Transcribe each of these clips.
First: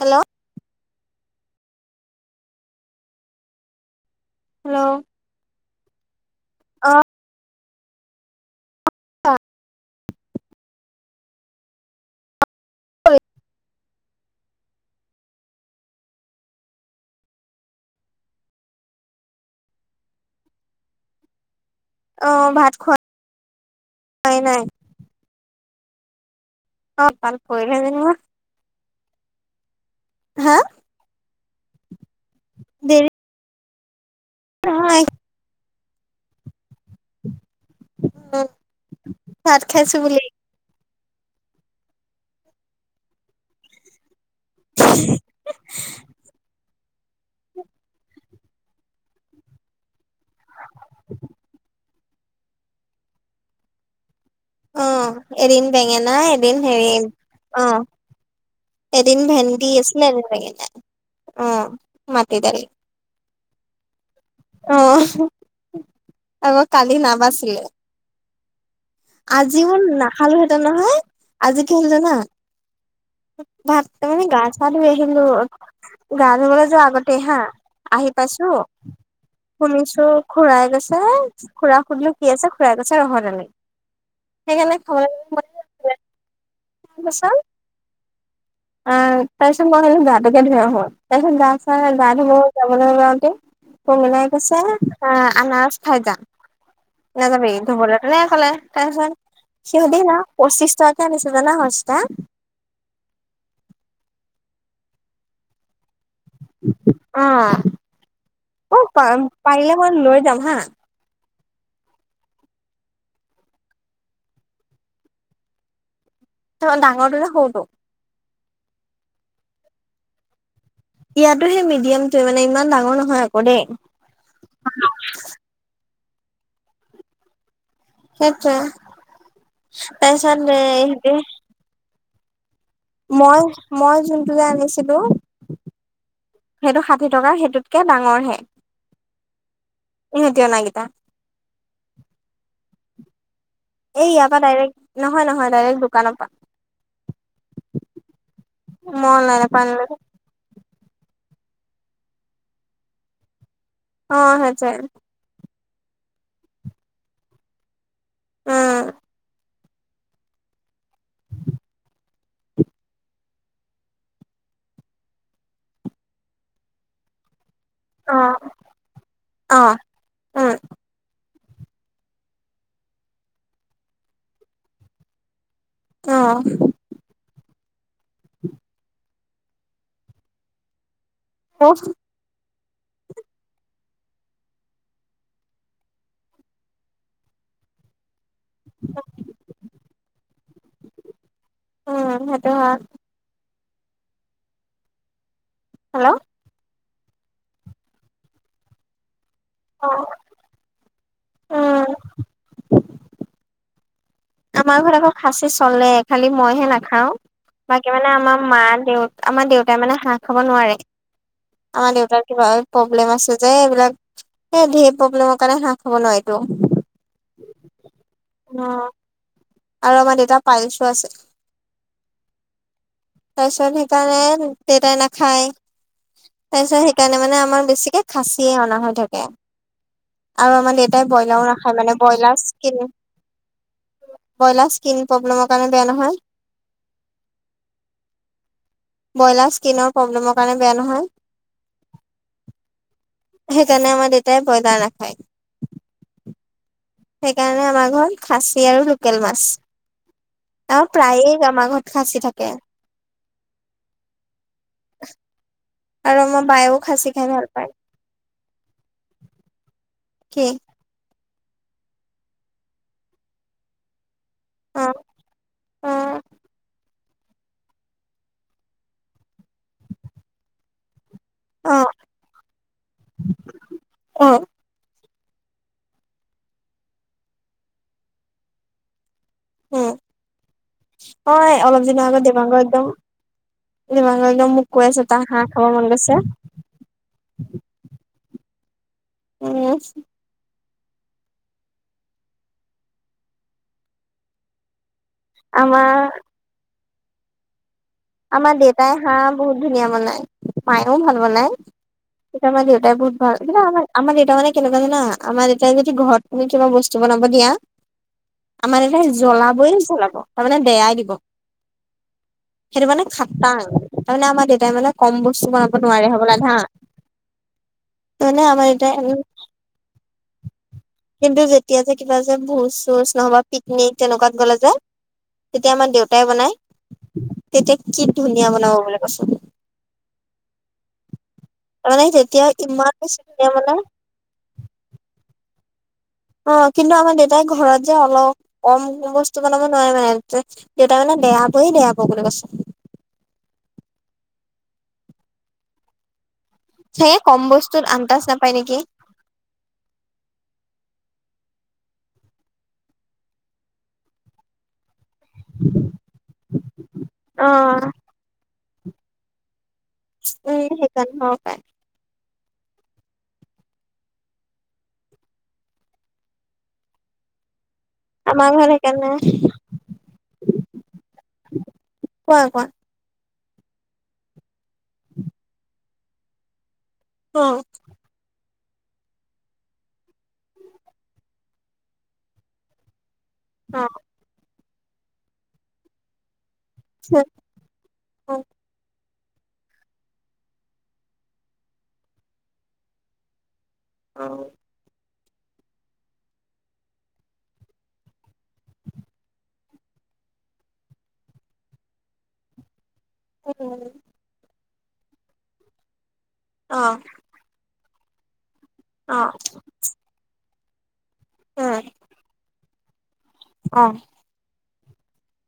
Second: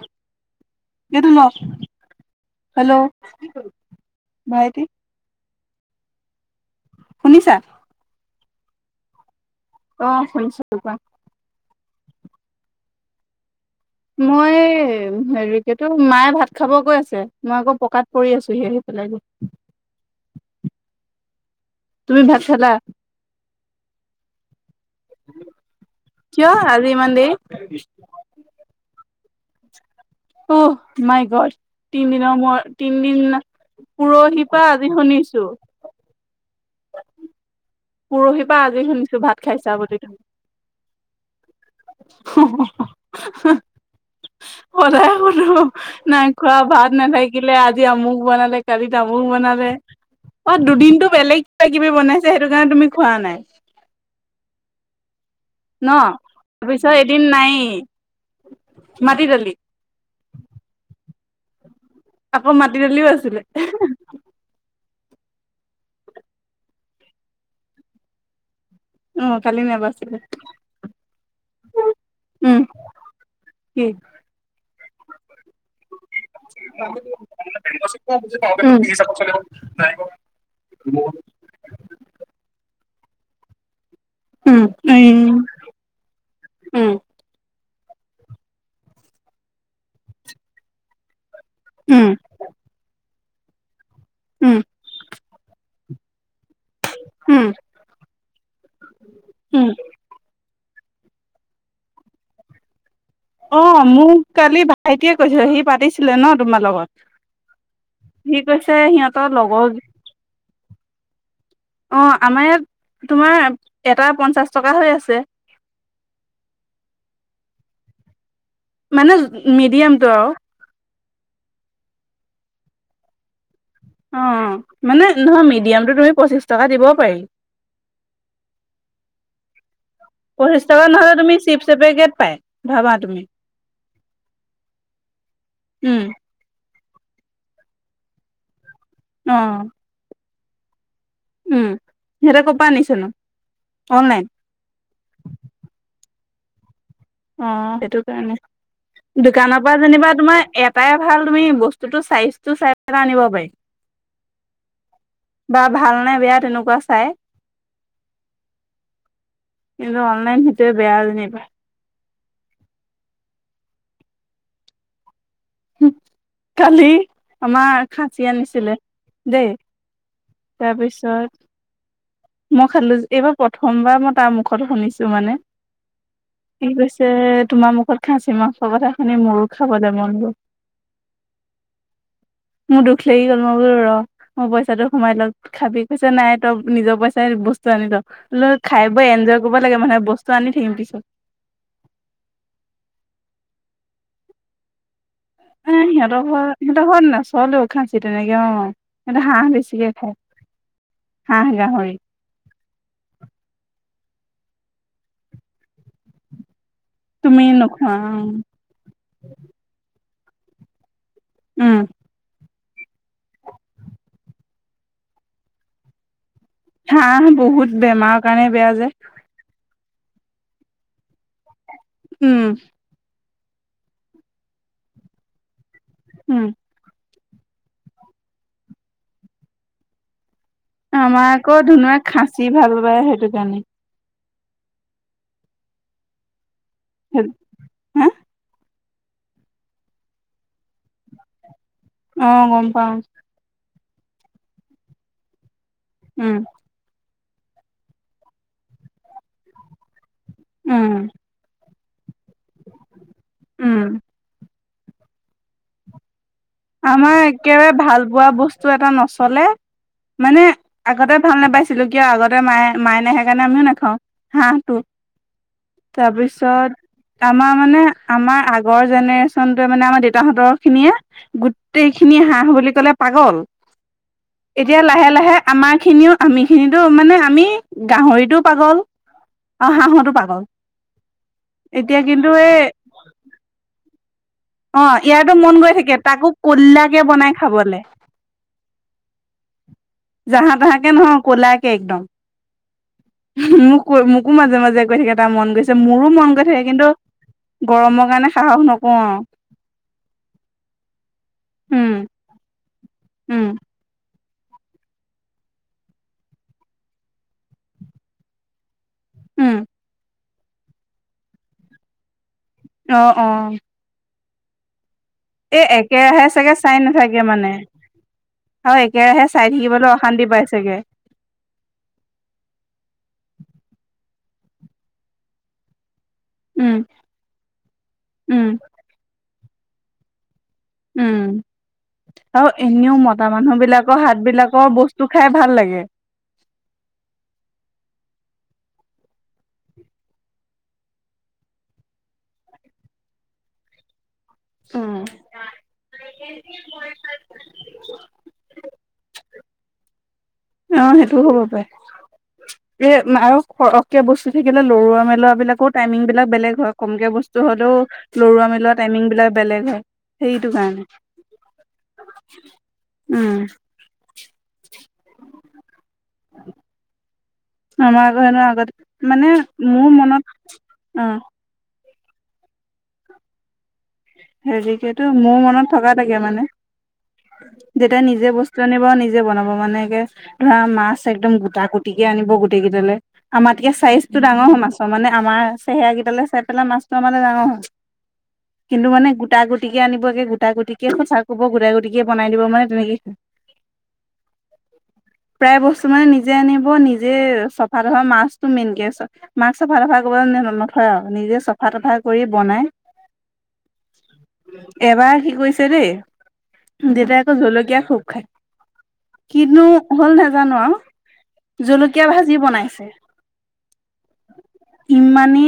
Hello গ ত hello মাহতি অ শুনিছা অ অ সংচপ হয় মই হেৰি কিতো মায়ে ভাত খাব গৈ আছে মই আকৌ পকাত পৰি আছো আহি চ লিব [unintelligible] তুমি ভাত খালা খোৱাই নাই কিয় আজি অ ইমান দেৰি ভাল কৰিলে যেনিবা হা ঔ মাই গড তিনিদিনৰ মোৰত দেৰি তিনদিন পুৰহি কোৱা আজি নহয় শুনিছো। [inaudible] পুৰহিৰ পা আজি শুনিছো ভাত খাইছা বুলি তুমি। [unintelligible] নাই খোৱা, ভাত নাথাকিলে, আজি আমুক বনালে কালিত তামুক বনালে। অ দুদিনটো বেলেগ কিবা কিবি বনাইছে সেইটো কাৰণে তুমি খোৱা নাই। অ এদিন ন বেঙেনা এদিন তাৰপিছত হেৰি এদিন নাই অঁ এদিন মাটি দালি ভেন্দি আ আছিলে এদিন বেঙেনা অঁ। আকৌ মাটি দালিও আছিলে অঁ আকৌ কালি নাবাচিলে। অ কালি আজিও নাবাছিলে নাখালো হেঁতেন নহয়, আজি কি হ'ল জানা? উম। ভাত কি মানে গা চা ধুই আহিলো গা ধুবলে যোৱা আগতে হা, আহি পাইছো শুনিছো খুৰাই কৈছে খুৰাক সুধিলোঁ কি আছে খু়ৰাই কৈছে ৰহৰ দালি উম সেইকাৰণে উম [inaudible] উম। [unintelligible] আহ তাৰপিছত মই ভাবিলোঁ গাটোকে ধুই আহোঁ তাৰ পিছত গা চা উম গা ধুলো যাবলৈ ওলাওঁতে কমিলাই উম কৈছে আহ আনাৰজ খাই যা। উম নাযাবি ধুবলে তেনেকে কলে, তাৰ উম পিছত সি [unintelligible] পঁচিশ টকাকে আনিছে জানা সস্তা। অ মোক কালি ভাইটিয়ে কৈছে সি পাতিছে ছিলে ন তোমাৰ লগত অ সি অ কৈছে সিহঁতৰ লগৰ পাৰিলে মই লৈ যাম হা অঁ আমাৰ ইয়াত তোমাৰ এটা পঞ্চাছ টকা হৈ আছে। ত ডাঙৰটো নে সৰুটো? মানে মিডিয়ামটো আৰু। ইয়াতো সেই মিডিয়ামটোৱে মানে ইমান ডাঙৰ নহয় আক দেই। অ মানে নহয় মিডিয়ামটো তুমি পঁচিশ টকা দিব পাৰি। সেইটোৱে তাৰপিছত পঁচিশ টকা এ নহলে তুমি চিপচ এপেকেট পাই। মই মই যোনটো যে আনিছিলো উম সেইটো ষাঠি টকা সেইটোতকে ডাঙৰ হে। অঁ। ইহঁতি অনাকেইটা। উম সিহঁতে ক'ৰ পৰা আনিছে নো? এই ইয়াৰ পৰা ডাইৰেক্ট, নহয় নহয় ডাইৰেক্ট দোকানৰ পৰা। অ সেইটো কাৰণে, মই অনলাইনৰ দোকানৰ পৰা আনিলো যেনিবা তোমাৰ এ এটাই ভাল তুমি বস্তুটো চাইজটো চাই এটা আনিব পাৰি। অঁ সেইটোৱে। বা ভাল নে বেয়া তেনেকুৱা চাই। অঁ। কিন্তু অনলাইন সেইটোৱে বেয়া আৰু নেপায়। কালি আমাৰ অ খাচী আনিছিলে দেই অ উম তাৰপিছত মই খালো এইবাৰ প্ৰথমবাৰ মই তাৰ মুখত শুনিছো মানে। অহ। কি কৈছে তোমাৰ মুখত খাচি মাংসৰ কথা শুনি মোৰো খাব যে মন গ'ল। [unintelligible] মোৰ দুখ লাগি গ'ল মই বোলো ৰ। মই পইচাটো সোমাই ল খাবি কৈছে নাই তই নিজৰ পইচাই বস্তু আনি ল। লৈ খাই বৈ এনজয় কৰিব লাগে মানহে বস্তু আনি থাকিম পিছত। উম সেইটো হয়। মানে হেল্ল' সিহঁতৰ ঘৰ সিহঁতৰ ঘৰত নাচলেও খাচি তেনেকে অ সিহতৰ হাঁহ বেছি বেছি অ কে খাই হাঁহ, গাহৰি। উম আমাৰ ঘৰত আকৌ খাচী চলে খালি মইহে নাখাও তুমি নোখোৱা বাকী মানে অ আমাৰ মা, দেউতা আমাৰ দেউতাই মানে হাঁহ খাব নোৱাৰে। উম আমাৰ দেউতাৰ কিবা প্ৰব্লেম আছে যে এইবিলাক এ ঢেৰ প্ৰব্লেমৰ কাৰণে হাঁহ খব নোৱাৰি। [unintelligible] হাঁহ বহুত বেমাৰৰ কাৰণে বেয়া যে। আৰু আমাৰ দেউতাৰ পাইলচও আছে। উম। তাৰপাছত সেইকাৰণে দেটাই নেকাহী উম তাপাচত সেইকাৰণে মানে আমাৰ বেছিকে খাচিয়ে অনা হৈ থাকে আৰু আমাৰ দেউতাই ব্ৰইলাৰও আকৌ নাখায় মানে ধুনুুৱে ব্ৰইলাৰ খাচী ভাল স্কিন পায় সেইটো কাৰণে ব্ৰইলাৰ স্কিন প্ৰব্লেমৰ কাৰণে বেয়া নহয়। [unintelligible] হা ব্ৰইলাৰ স্কিনৰ প্ৰব্লেমৰ কাৰণে বেয়া নহয়। অ গম পাও। সেইকাৰণে আমাৰ দেউতাই ব্ৰইলাৰ নাখায়। উম। সেইকাৰণে আমাৰ ঘৰত খাচী আৰু লোকেল মাছ। আহ উম প্ৰায়ে আমাৰ ঘৰত খাচি থাকে। উম [unintelligible] আৰু আমাৰ বাই ও আমাৰ একেবাৰে ভাল পোৱা বস্তু এটা নচলে মানে কি আগতে ভাল নাপাইছিলোঁ কিয় আগতে মায়ে মায়ে নোখোৱা কাৰণে আমিও নাখাওঁ। হাঁহটো অ অ তাৰপিছত আমাৰ মানে আমাৰ আগৰ জেনেৰে্চনটোৱে মানে আমাৰ দেউতাহঁতৰ খিনিয়ে অ গোটেইখিনি হাঁহ বুলি ক'লে পাগল। অ এতিয়া লাহে লাহে আমাৰ খিনিও আমিখিনো মানে আমি গাহৰিটো পাগল আৰু উম হাঁহো পাগল। অ অলপ এতিয়া দিনৰ আগত কিন্তু দেৱাংগ এই একদম [unintelligible] অ তাৰ ইযৰটো হাঁহ মন খাব গৈ থাকে গৈছে তাকো কোল্লাকে বনাই খাবলে। উম। জাহা তাহাঁ কে নহয় ক'লা কে একদম। মোক -মোকো মাজে মাজে কৈ থাকে। টা মন গৈছে আমাৰ মোৰো মন গৈ থাকে কিন্তু গৰমৰ কাৰণে আমাৰ সাহস দেউতাই নকৰো আৰু। হাঁহ বহুত ধুনীয়া বনাই মায়েও ভাল বনায় উম কিন্তু আমা দেউতাই হয় উম কিবা আমাৰ দেউতা মানে কেনেকুৱা জানা আমাৰ দেউতাই যদি ঘৰত তুমি কিবা বস্তু বনাব দিয়া আমাৰ উম জ্বলাবই জ্বলাব তাৰমানে বেয়াই দিব সেইটো অ মানে অ খাটাা তাৰমানে আমাৰ দেউতাই মানে কম বস্ত এ একেৰাহে চাগে চাই নাথাকে মানে তাৰমানে আমাৰ আৰু দেউতাই একেৰাহে চাই থাকিবলৈ অশান্তি পাইছেগে কিন্তু যেতিয়া যে কিবা যে ভোজ চুজ নহবা পিকনিক তেনেকুৱাত গ'লে যে তেতিয়া আমাৰ দেউতাই বনায় উম তেতিয়া কি উম ধুনীয়া বনাব বুলি কৈছোন উম তাৰমানে তেতিয়া আৰু ইমান এনেও বেছি মতা ধুনীয়া মানুহ বনাই বিলাকৰ হাতবিলাকৰ বস্তু খাই ভাল লাগে অ কিন্তু আমাৰ দেউতাই ঘৰত যে অলপ কম বস্তু বনাব নোৱাৰে মানেতে দেউতা মানে বেয়া পয়ে বেয়া পাব বুলি কৈছ উম সেয়ে কম বস্তুত আন্দাজ নাপায় নেকি অ সেইটোও হ'ব পাৰে এ আৰু সৰহক বস্তু থাকিলে লৰুোৱা মানে ল বিলাকও টাইমিং বিলাক বেলেগ হয় কমকে বস্তু হ'লেও অ'। লৰোৱা মেলোৱা টাইমিং বিলাক বেলেগ হয় সেইটো উম, কাৰণে সেইকাৰণে হ'ব পাৰে, উম আমাৰ ঘৰত আগতে সেইকাৰণে মানে মোৰ মনত অ কোৱা কোৱা হেৰিকেতো মোৰ মনত থকা থাকে মানে উম তয়া নিজে বস্তু আনিব নিজে বনাব মানেকৈ ধৰা মাছ একদম গোটা কুটিকে আনিব গোটেই কেইটালৈ আমাৰতিয়া অ চাইজটো ডাঙৰ হ মাছৰ মানে আমাৰ চেহেৰাৰাক কেইটালে চাই পেলাই মাছটো আমাৰ ডাঙৰ হ অ অ কিন্তু মানে গোটা গুটিকে আনিব একে গোটা গুটিকে সঁচা কব গোটা গুটিকে বাই দিবানে তেনেকে হয় আহ প্ৰায় বস্তু মানে নিজে আনিব নিজে চফা ধৰা মাছটো মেইনকে মাক্ক চফা তফা কৰিব নথয় আৰু নিজে চফা তফা কৰি বনাই উ এবাৰ কি কৰিছে দেই দেউতাই আকৌ জলকীয়া খুব খায় কিনো হ'ল নাজানো আৰু জলকীয়া ভাজি বনাইছে অ ইমানি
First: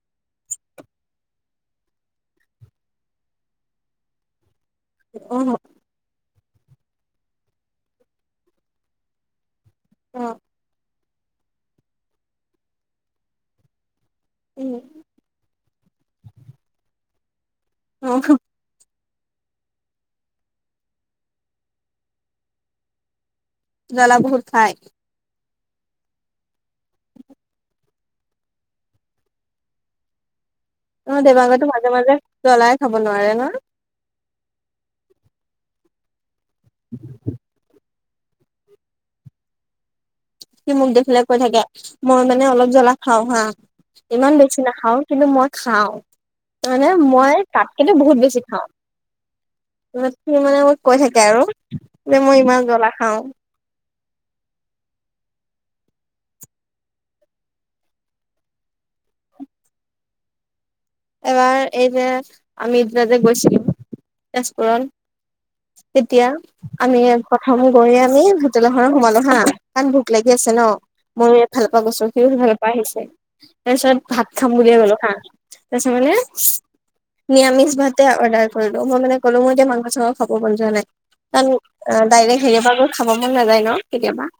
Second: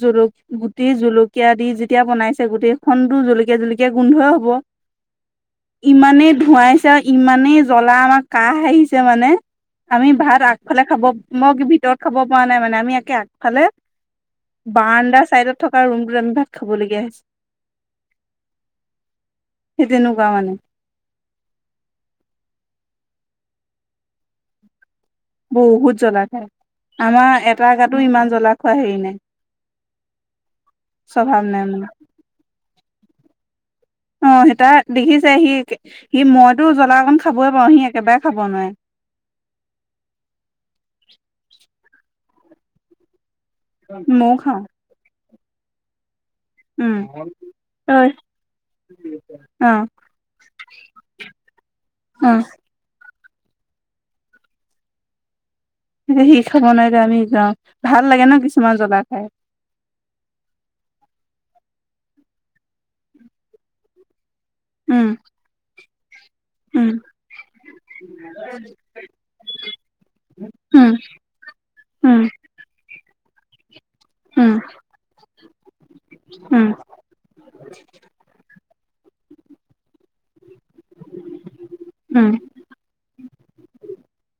জক গুটি জলকীয়া দি যেতিয়া বনাইছে ছে গোটেইখননো জলকীয়া জলকীয়া গোন্ধই হব অ ইমানেই ধৱাইছে আৰু ইমানেই জ্বলা আমাৰ কাহ আহিছে মানে আমি উম ভাত আগফালে খাব মই ভিতৰত খাব পৰা নাই মানে আমি একে আগফালে উম বাৰাণ্ডাৰ চাইডত থকা ৰুমটোত আমি ভাগ খাবলগীয়া হৈছে অ সেই তেনেকুৱা মানে জ্বলা বহুত খায় বহুত জ্বলা খাই আমাৰ এটা গাতো ইমান জ্বলা খোৱা হেৰি নাই অ স্বভাৱ নাই দেৱাংগৰটো মানে মাজে মাজে জ্বলাই খাব নোৱাৰে ন অ সতা দেখিছে সি সি মইতো জ্বলা অকণ খাবয় পাৰো সি একেবাৰে খাব নোৱাৰে কি মোক দেখিলে কৈ থাকে মই মানে অলপ জ্বলা খাও হা ইমান ময়ও বেছি খাওঁ নাখাও কিন্তু মই খাওঁানে উম হয় মই তাতকেতো বহুত বেছি খাওঁ অ ত সি মানে মোক কৈ থাকে আৰু যে অ মই ইমান জ্বলা খাও সি খাব নোৱাৰিলে আমি যাও ভাল লাগে ন কিছুমান জ্বলা খাই এবাৰ এই যে আমি সিদিনা যে গৈছিলো তেজপুৰণ উম তেতিয়া উম আমি প্ৰথম গৈয়ে আমি হোটেল এখনত সোমালো হা ইমান ভোক লাগি আছে ন উম ময়ো এফালপা গৈছো উম সিও সিফালপা আহিছে তাৰ পিছত ভাত উম খাম বুলিয়ে গ'লো হা কৈছে মানে উম নিৰামিষ ভাতে অৰ্ডাৰ কৰিলো মই মানে কলো মই এতিয়া মাংস খাব মন যোৱা নাই কাৰণ উম ডাইৰেক্ট হেৰিয়পা পৰা গৈ খাব মন নাযায় ন কেতিয়াবা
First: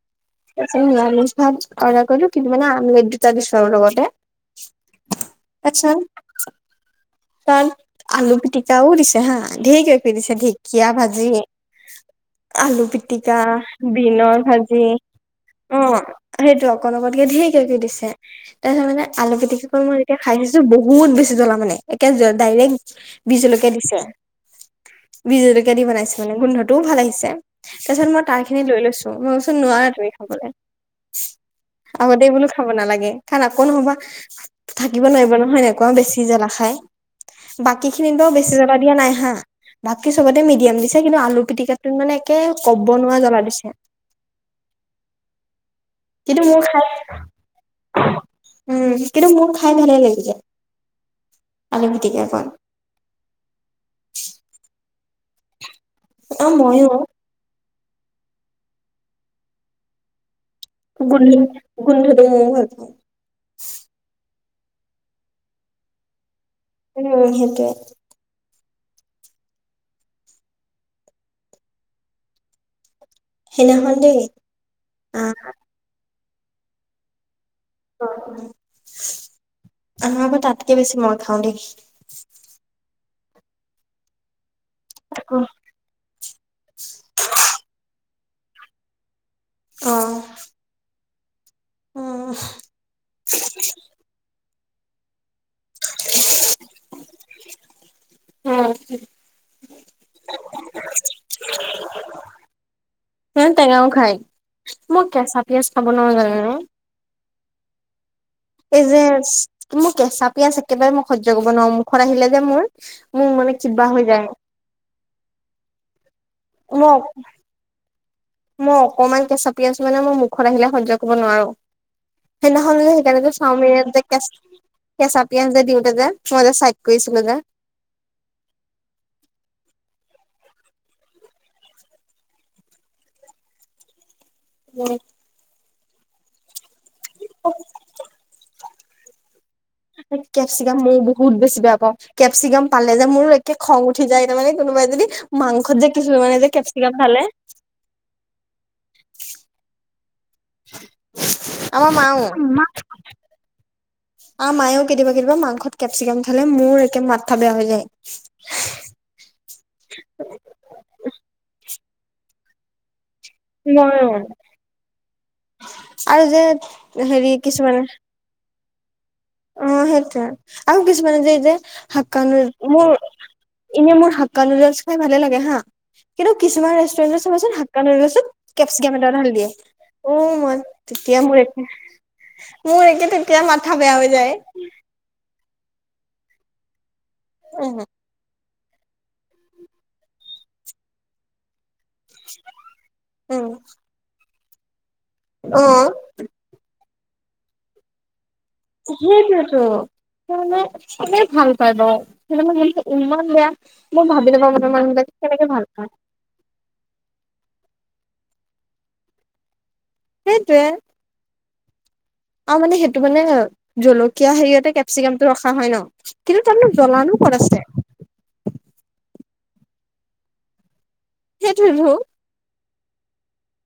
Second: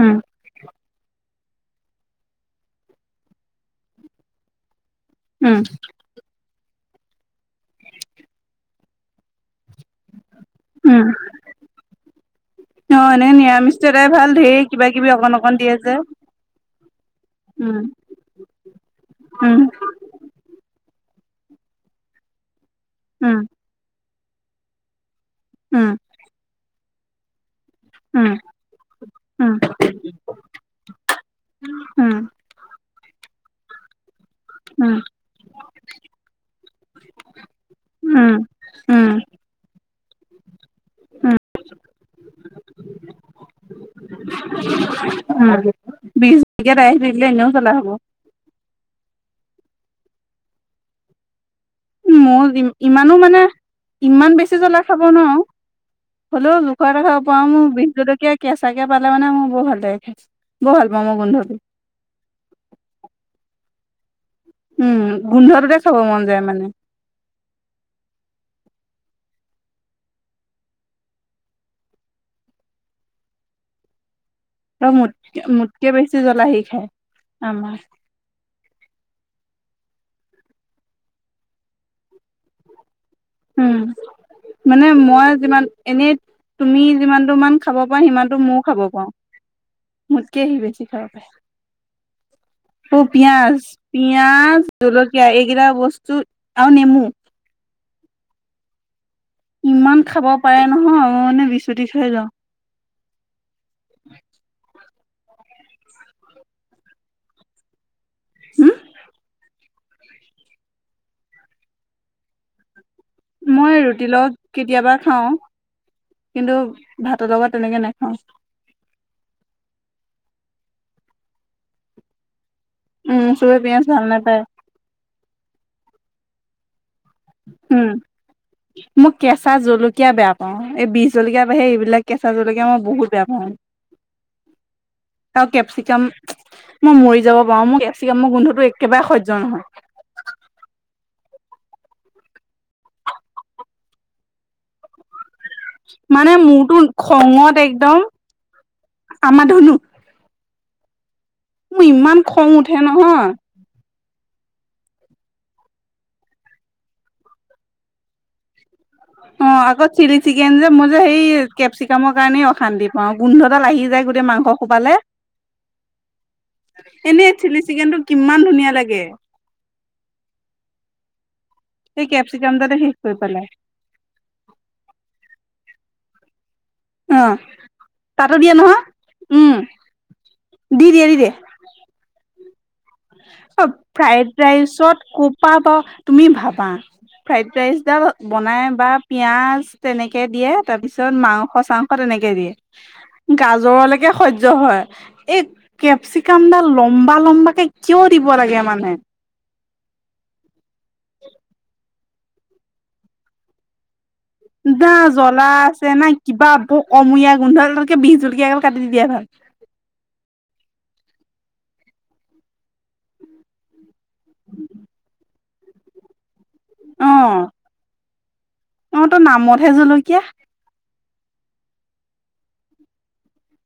উম তাৰ পিছত নিৰামিষ ভাত অৰ্ডাৰ কৰিলো কিন্তু মানে আমলেট দুটা দিছো আৰু লগতে উম আচ্ছা তাত আলু পিটিকাও দিছে হা ধেই কিবা কিবি দিছে ঢেকীয়া উম ভাজি আলু অ এনে পিটিকা নিৰামিষটো এটাই ভাল বিনৰ ধেৰ ভাজি কিবা কিবি অকন অকন দিয়ে অ যে সেইটো অকণ অকণকে ধেই কিবা কিবি উম দিছে তাৰপিছত মানে আলু উম পিটিকা মোৰ এতিয়া খাই দিছো বহুত বেছি জ্বলা মানে একে ডাইৰেক্ট উম বীজলকীয়া দিছে বিজলকীয়া দি উম বনাইছে মানে গোন্ধটোও ভাল আহিছে তাৰপিছত মই উম তাৰ খিনি লৈ লৈছো মই উম চোন নোৱাৰা ধৰি খাবলৈ উম আগতে বোলো খাব নালাগে কাৰণ আকৌ নহবা উম থাকিব নোৱাৰিব হয় নাই কোৱা বেছি জ্বলা খাই বাকী উম খিনিতো উম বেছি জ্বলা দিয়া নাই হা উম বাকী চবতে মিডিয়াম দিছে কিন্তু আলু পিটিকাটো মানে একে ক'ব নোৱাৰা জ্বলা দিছে উম কিন্তু মোৰ বিজলকীয়া খাই দি দিলে এনেও জ্বলা হ'ব উম কিন্তু মোৰ খাই ভালে লাগিলে আলু মোৰ পিটিকাকণ ই ইমানো মানে ইমান বেছি জ্বলা খাব নোৱাৰো অ', হ'লেও ময়ো জোখৰ এটা খাব পাও মোৰ বিজলকীয়া কেঁচাকে পালে মানে মোৰ বৰ ভাল লাগে খাই বৰ ভাল পাওঁ মই গোন গোন্ধটো গোন্ধটো ময়ো ভাল পাও উম গোন্ধটোতে খাব মন যায় মানে উম সেইটোৱে সেনাখন দেই ত মোত আহ মোতকে বেছি জ্বলা সেই খায় আমাৰ অ অ আমা আকৌ তাতকে বেছি মই খাও দেই উম মানে মই অ', যিমান এনেই তুমি যিমানটো মান খাব পাৰা সিমানটো মও খাব পাৰো মোতকে সি বেছি খাব পাৰে অ মোৰ পিয়াজ পিয়াজ জলকীয়া এইকেইটা বস্তু আও নেমু অ সেই ইমান খাব পাৰে নহয় মই মানে বিচুতি খাই যাও হে টেঙাও খাই। মই কেঁচা পিয়াজ খাব নোৱাৰো জানেনে হম এই যে মোৰ কেঁচা পিয়াজ একেবাৰে মই সহ্য কৰিব নোৱাৰো মুখত আহিলে যে মোৰ মোৰ মানে মই কিবা হৈ ৰুটিৰ যায় লগত কেতিয়াবা খাও কিন্তু মই ভাতৰ লগত তেনেকে নাখাও। মই অকণমান কেঁচা পিঁয়াজ মানে মই মুখত আহিলে সহ্য কৰিব নোৱাৰো। সেইদিনাখন যে সেইকাৰণে উম, যে চবে চাওমিন পিয়াজ ভাল একজেকেচ নাপায়। কেঁচা পিঁয়াজ যে দিওতে যে মই যে চাইড কৰিছিলো যে উম', মই কেঁচা জলকীয়া বেয়া পাওঁ এই বিজ জলকীয়া বাহিৰে এইবিলাক কেঁচা জলকীয়া মই বহুত বেয়া পাওঁ। উম', আৰু কেপচিকাম মই মৰি যাব পাৰো মোৰ কেপচিকামৰ গোন্ধটো একেবাৰে সহ্য নহয় কেপচিকাম ময়ো বহুত বেছি বেয়া পাওঁ কেপচিকাম পালে যে মোৰো একে খং উঠি যায় তাৰমানে কোনোবাই যদি মাংস মানে মোৰতো খঙত একদম আমাৰ ধুনু মোৰ আমাৰ ইমান মাও খং উঠে নহয়। আ মায়েও কেতিয়াবা কেতিয়া মাংসত কেপচিকাম ঢালে মোৰ একে মাথা বেয়া হৈ যায়। অ', আকৌ চিলি চিকেন যে মোৰ যে সেই কেপচিকামৰ কাৰণেই অশান্তিত অ', গোন্ধডাল আহি মইও যায় গোটেই মাংস হোপালে আৰু যে এনেই হেৰি চিলি কিছুমানে চিকেনটো কিমান ধুনীয়া লাগে। অ', সেইটোৱে আৰু কিছুমানে যে এই যে সেই হকান কেপচিকাম ডালে মো শেষ কৰি পেলাই। এনে মোৰ হাক্কা নুডেলছ খাই ভালে লাগে হা কিন্তু কিছুমান ৰেষ্টু ৰেন্ট অ', চাবাচোন হাক্কা নডেলছ্ ত তাতো দিয়ে নহয়, কেপচিকাম এটা ঢালি দিয়ে উম, ঔ মই দি দিয়ে দি তেতিয়া দিয়ে। মোৰ মোৰ একে তেতিয়া মাথা বেয়া হৈ ফ্ৰাইড যায়। ৰাইচত ক'পা বা তুমি ভাবা ফ্ৰাইড উম, ৰাইচডাল বনাই বা পিয়াজ তেনেকে দিয়ে তাৰ পিছত মাংস চাং তেনেকে দিয়ে উম, গাজৰলেকে সহ্য হয় এই অ', কেপচি কান্দা লম্বা লম্বা কে কিয় দিব লাগে মান সেইটোৱে ত সেই মানে কোনে ভাল পাই বাও সেইটো মে ইমান বেয়া মোৰ ভাবিলে বাও দা জ্বলা আছে না কিবা ভ-কমৰীয়া গোন্ধ এডা তাতকে বিহ জলকীয়া গাল কাটি দি দিয়াই ভাল সেইটোৱে আৰু মানে সেইটো মানে জলকীয়া হেৰিয়তে কেপচিকামটো ৰখা হয় ন কিন্তু তাৰমানে অ জ্বলানো কত আছে। অ', তো নামতহে জলকীয়া সেইটোৱেতো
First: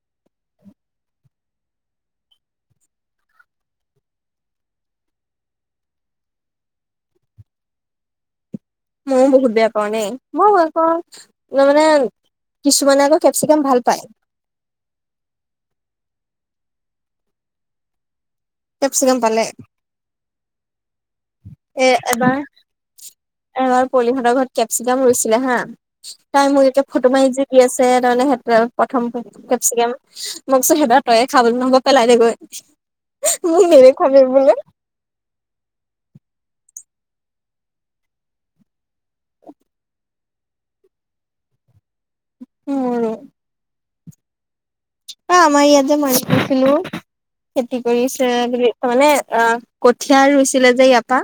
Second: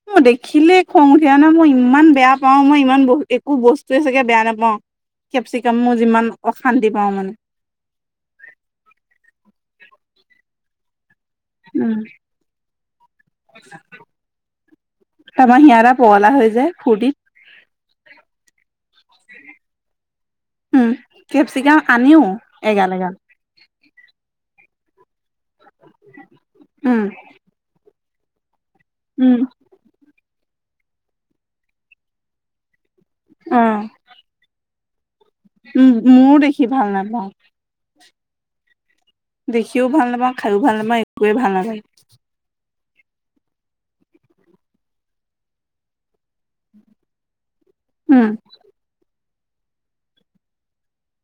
মই দেখিলে খং উঠি আহে ন মই ইমান বেয়া পাও মই ইমান ব একো বস্তুৱে চাগে বেয়া নাপাওঁ। কেপচিকাম মই যিমান অশান্তি পাওঁ মানে ময়ো বহুত বেয়া পাও দেই মও বেয়া পাও মানে উম কিছুমানে আকৌ কেপচিকাম ভাল পায়। আমাৰ হিয়া দা পগলা হৈ যায় ফুৰ্তিত কেপচিকাম পালে। উম কেপচিকাম এ আনেও এবাৰ এগাল এগাল এবাৰ পলিহতৰ ঘৰত কেপচিলাম ৰুইছিলে হা তাই মোক একে উম ফটো মাৰি আনিছে আছে তাৰমানে সেট প্ৰথম উম কেপচিকেম মই কৈছো সেইবিলাক তইয়ে খা গৈ নহলে বা পেলাই দেগৈ অ মোক নেদেখুৱাবি বোলো উম মও দেখি ভাল নাপায়। দেখিও ভাল নাপাওঁ খায়ো ভাল নাপাওঁ একোৱেই ভাল নালাগে। মোৰো এ আমাৰ ইয়াত যে মাৰি থৈছিলো খেতি উম কৰিছে বুলি তাৰ মানে আ- কঠীয়া ৰুইছিলে যে ইয়াৰ পা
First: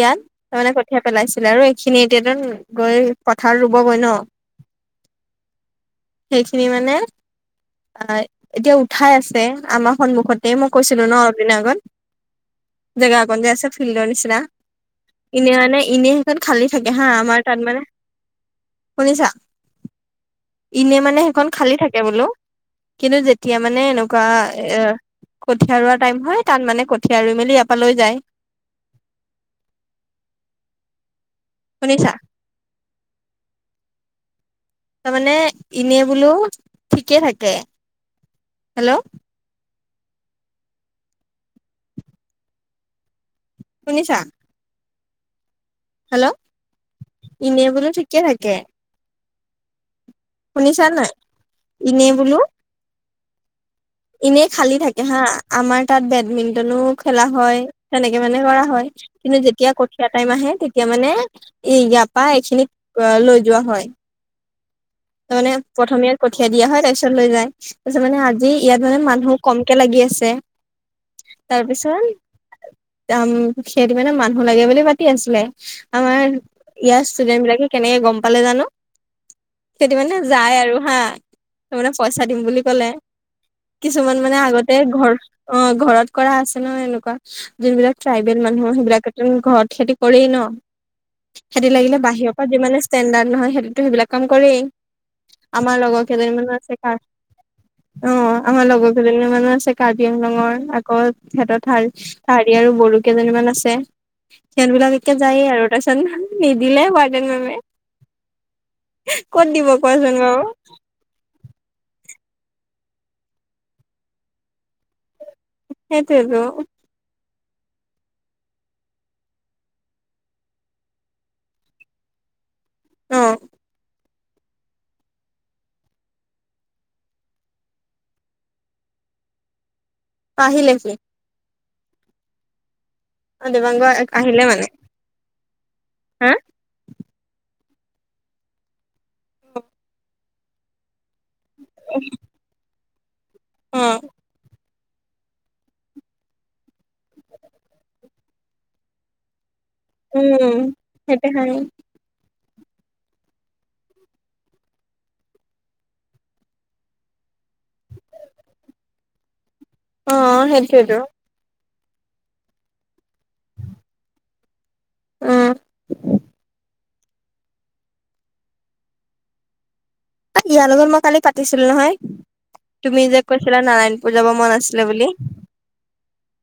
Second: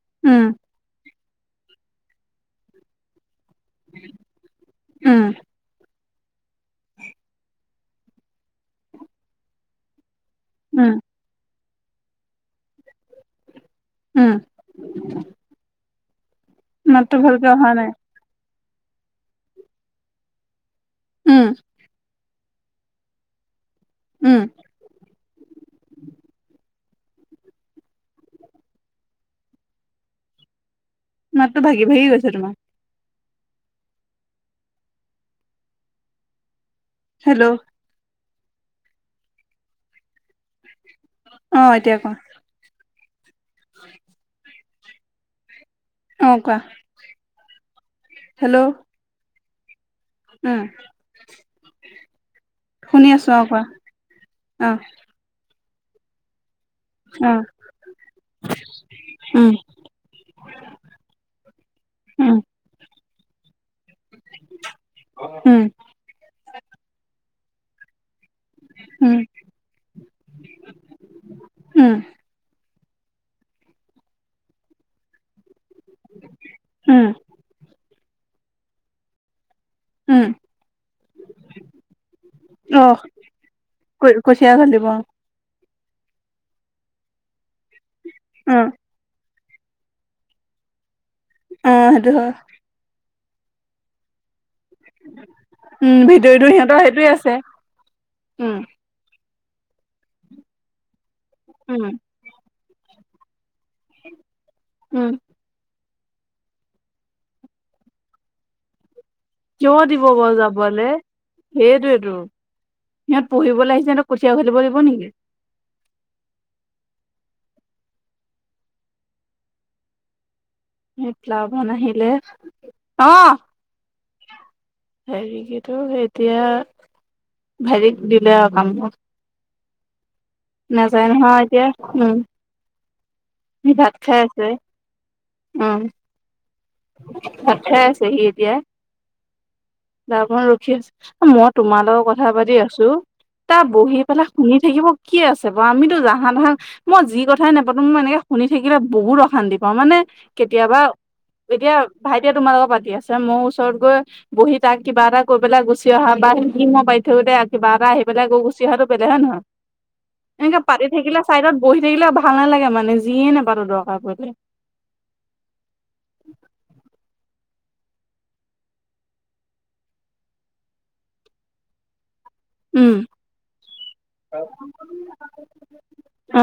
ইয়াত উম তাৰমানে কঠীয়া পেলাইছিলে আৰু এইখিনি এতিয়া ত গৈ পথাৰত ৰুব গৈ ন, উম সেইখিনি মানে আ এতিয়া উঠাই আছে আমাৰ সন্মুখতে মই উম কৈছিলো ন অলপ দিনৰ আগত। জেগা অকন যে আছে ফিল্ডৰ উম নিচিনা এনে মানে এনে য'ত খালী থাকে হা মাতটো আমাৰ ভালকে তাত অহা মানে, নাই শুনিছা? এনে মানে সেইখন উম খালী থাকে বোলো, কিন্তু যেতিয়া মানে এনেকুৱা উম এ কঠীয়া ৰুৱা টাইম হয় তাত মানে কঠীয়া লৈ মেলি ইয়াৰ পৰা লৈ যায়। মাতটো ভাগি ভাগি শুনিছা গৈছে তোমাৰ। তাৰমানে এনেই বোলো ঠিকে হেল্ল' থাকে। হেল্ল'! অঁ, এতিয়া কোৱা? শুনিছা? অ হেল্ল'! কোৱা এনে বোলো ঠিকে থাকে। হেল্ল' উম শুনিছা নে নাই? এনেই বোলো শুনি আছোঁ। অঁ কোৱা? এনেই অ খালী থাকে হা আমাৰ তাত বেডমিন্টনো খেলা অ হয় তেনেকে মানে কৰা হয় কিন্তু উম যেতিয়া ক ঠীয়া টাইম আহে তেতিয়া মানে ই ইয়াৰা পৰা উম এইখিনি লৈ যোৱা হয়। তাৰ মানে উম প্ৰথমে ইয়াত কঠিয়াই দিয়া হয় তাৰপিছত লৈ যায়, তাৰপিছ মানে আজি ইয়াত মানে উম মানুহ কমকে লাগি আছে। উম তাৰপিছত সেইটো কাৰনে মানুহ লাগে বুলি মাতি আছিলে। আমাৰ উম ইয়াৰ ষ্টুডেন্ট বিলাকে কেনেকে গম পালে জানো। সিহঁতি মানে উম যায় আৰু হা, মানে পইচা দিম বুলি অ ক'লে। কিছুমান মানে কঠীয়া আগতে ফালিব ঘৰ অঁ ঘৰত কৰা আছে ন এনেকুৱা যোন বিলাক ট্ৰাইবেল উম মানুহ সেইবিলাক তো ঘৰত খেতি কৰেই ন। অ', সিহঁতি লাগিলে সেইটো হয়, বাহিৰৰ পৰা যিমানে ষ্টেণ্ডাৰ্ড নহয় হেঁতিটো সেইবিলাকে কাম কৰেই। আমাৰ উম, লগৰ কেইজনী ভিতৰিতো মানো আছে সিহঁতৰ কা সেইটোৱে আছে, অঁ উম। আমাৰ লগৰ কেইজনী মানো আছে কাৰ্বি আংলঙৰ আকৌ সিহঁতৰ উম, কাৰ্বি আৰু বড়ো কেইজনীমান আছে। উম, সিহঁতবিলাকে যায়ে আৰু তাৰপাছত নিদিলে ৱাৰ্ডেন মে'মে। কিয় দিব বাৰু যাবলে। সেইটোৱেটো সিহঁত পঢ়িবলৈ আহিছে, সিহঁতক কঠিয়া ওঘালিব দিব নেকি। সেইটোৱেটো। হে ক্লাভন আহিলে, অ অঁহ' হেৰি কিটো এতিয়া হেৰিক দিলে আৰু কামবোৰ। আহিলে সি নাযায় নহয় এতিয়া, উম। অ সি দেবাংগ ভাত খাই আহিলে আছে। মানে অঁ। হা? ভাত খাই আছে সি এতিয়া। [unintelligible] তাৰপৰা ৰখি আছো মই তোমাৰ লগত কথা পাতি আছো, তাৰ অ বহি পেলাই শুনি থাকিব কি আছে বাৰু আমিতো জাহা তাহা মই যি কথাই নাপাতো মই এনেকে শুনি থাকিলে বহুত অশান্তি পাওঁ, মানে উম কেতিয়াবা সেইটো হয় এতিয়া ভাইটিয়ে তোমাৰ লগত পাতি আছে মই ওচৰত গৈ বহি তাক কিবা এটা কৈ পেলাই গুচি অহা বা সি মই পাতি থাকোতে কিবা এটা আহি পেলাই আকৌ গুচি অহাটো বেলেগ হয় নহয়? অ এনেকে পাতি সেইটোয়েতো থাকিলে চাইডত বহি থাকিলে ভাল নালাগে মানে যিয়ে নোপাতো দৰকাৰ পৰিলে। অ' ইয়াৰ লগত মই কালি পাতিছিলো নহয়। উম তুমি যে কৈছিলা নাৰায়ণপূজাব মন আছিলে বুলি। অ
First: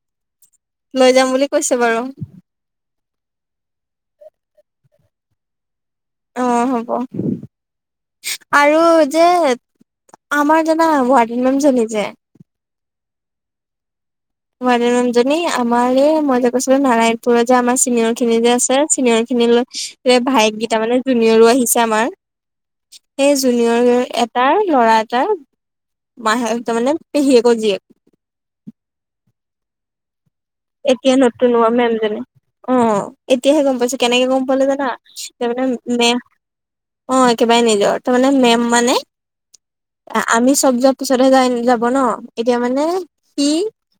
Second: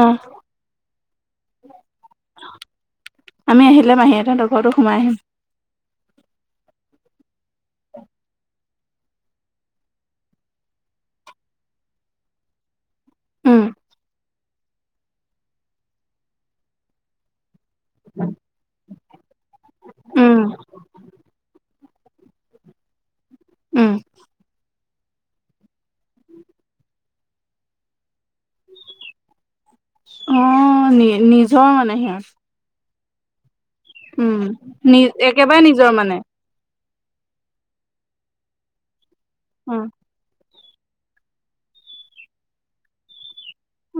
লৈ যাম বুলি কৈছে। বাৰু আমি আহিলে মাহীতৰ লগৰতো সোমাই আহিম। অ হ'ব অ আৰু যে আমাৰ জাননা ৱাৰ্ডেন মেম জনী যে। উম মনোৰন ৰ্জনী আমাৰ এই মই যে কৈছিলো। নাৰায়ণপুৰত যে আমাৰ চিনিয়ৰ খিনি যে আছে। চিনিয়ৰ খিন লগত- যে উম ভায়েককেইটাাৰ মানে জুনিয়ৰো আহিছে। আমাৰ সেই উম জুনিয়ৰ এটাৰ ল'ৰা এটটা মাহেক তাৰ মানে পেহীয়েক জীয়েক- অ' নি এতিয়া নতুন নিজৰ হ'ব মেম মানে জনে সিহঁত অ এতিয়াহে গম পাইছো। কেনেকে উম গম পালে জানা নি তাৰ একেবাৰে মানে নিজৰ মে' অ' একেবাৰে নিলে তাৰমানে মেম মানে। উম। আমি চব যোৱাৰ পিছতহে যাই যাব ন এতিয়া মানে সি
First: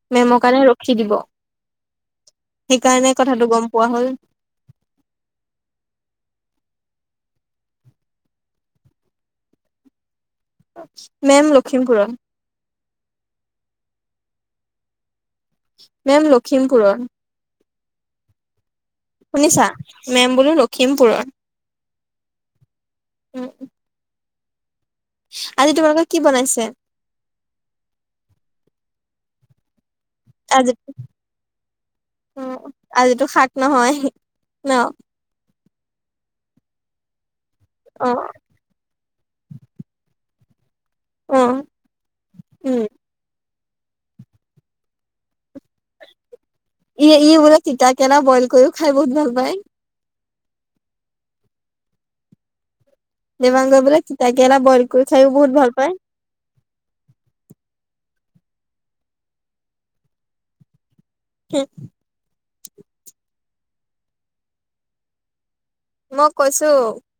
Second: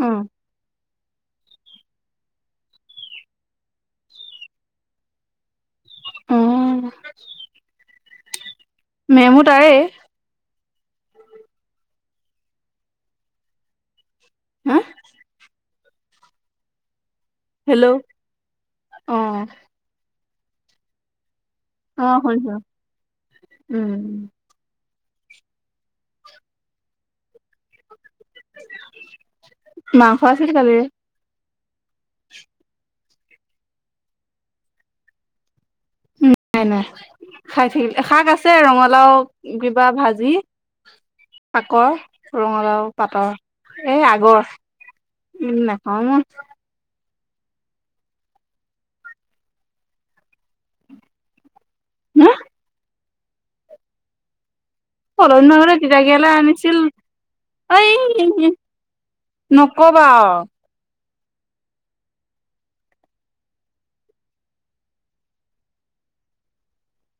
উম মেমৰ কাৰণে ৰ কি দিব। সেইকাৰণে কথাটো গম পোৱা হ'ল। অ মেমু তাৰে- মেম লখিমপুৰত- হা মেম লখিমপুৰত হেল্ল' অ' শুনিছা,? মেম বোলো লখিমপুৰৰ, অ শুনিছো উ উম আজি তোমালোকৰ কি বনাইছে। মাংস আছিল। আজি কালিৰে উ আজিতো শাক নহয় ন। নাই নাই খাই থাকিল অ শাক আছে ৰঙালাও, কিবা ভাজি- অ আাকৰ উম ৰঙালাও, পাটৰ এ আগৰ উম নখাও মই ই ই বোলে চতিতা, কেনা বইল কৰিও খাই বহুত ভাল পায়। উম জিমান গিপিনে তিতাকেৰা বইল। কৰি খাইও ঘৰ বহুত ভাল নহলে পায় তিতাকেৰেলা আনিছিল এই নকবা আৰু কে মই কৈছো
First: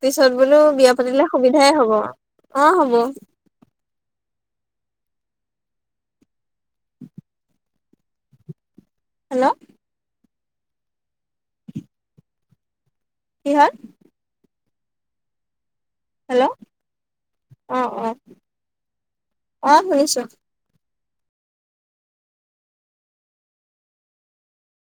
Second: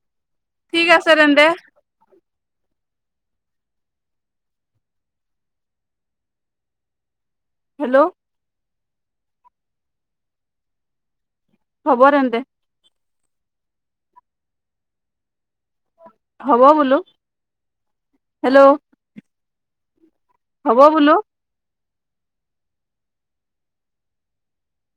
পিছত বোলো ঠিক বিয়া আছে পাতিলে তেন্তে সুবিধাই হব অ হব। [unintelligible] [inaudible] হেল্ল' হেল্ল' হ'ব এন্তে। কি হ'ল? হেল্ল' হ'ব বোলো অঁ অঁ হেল্ল' অঁ শুনিছোঁ। হ'ব বোলো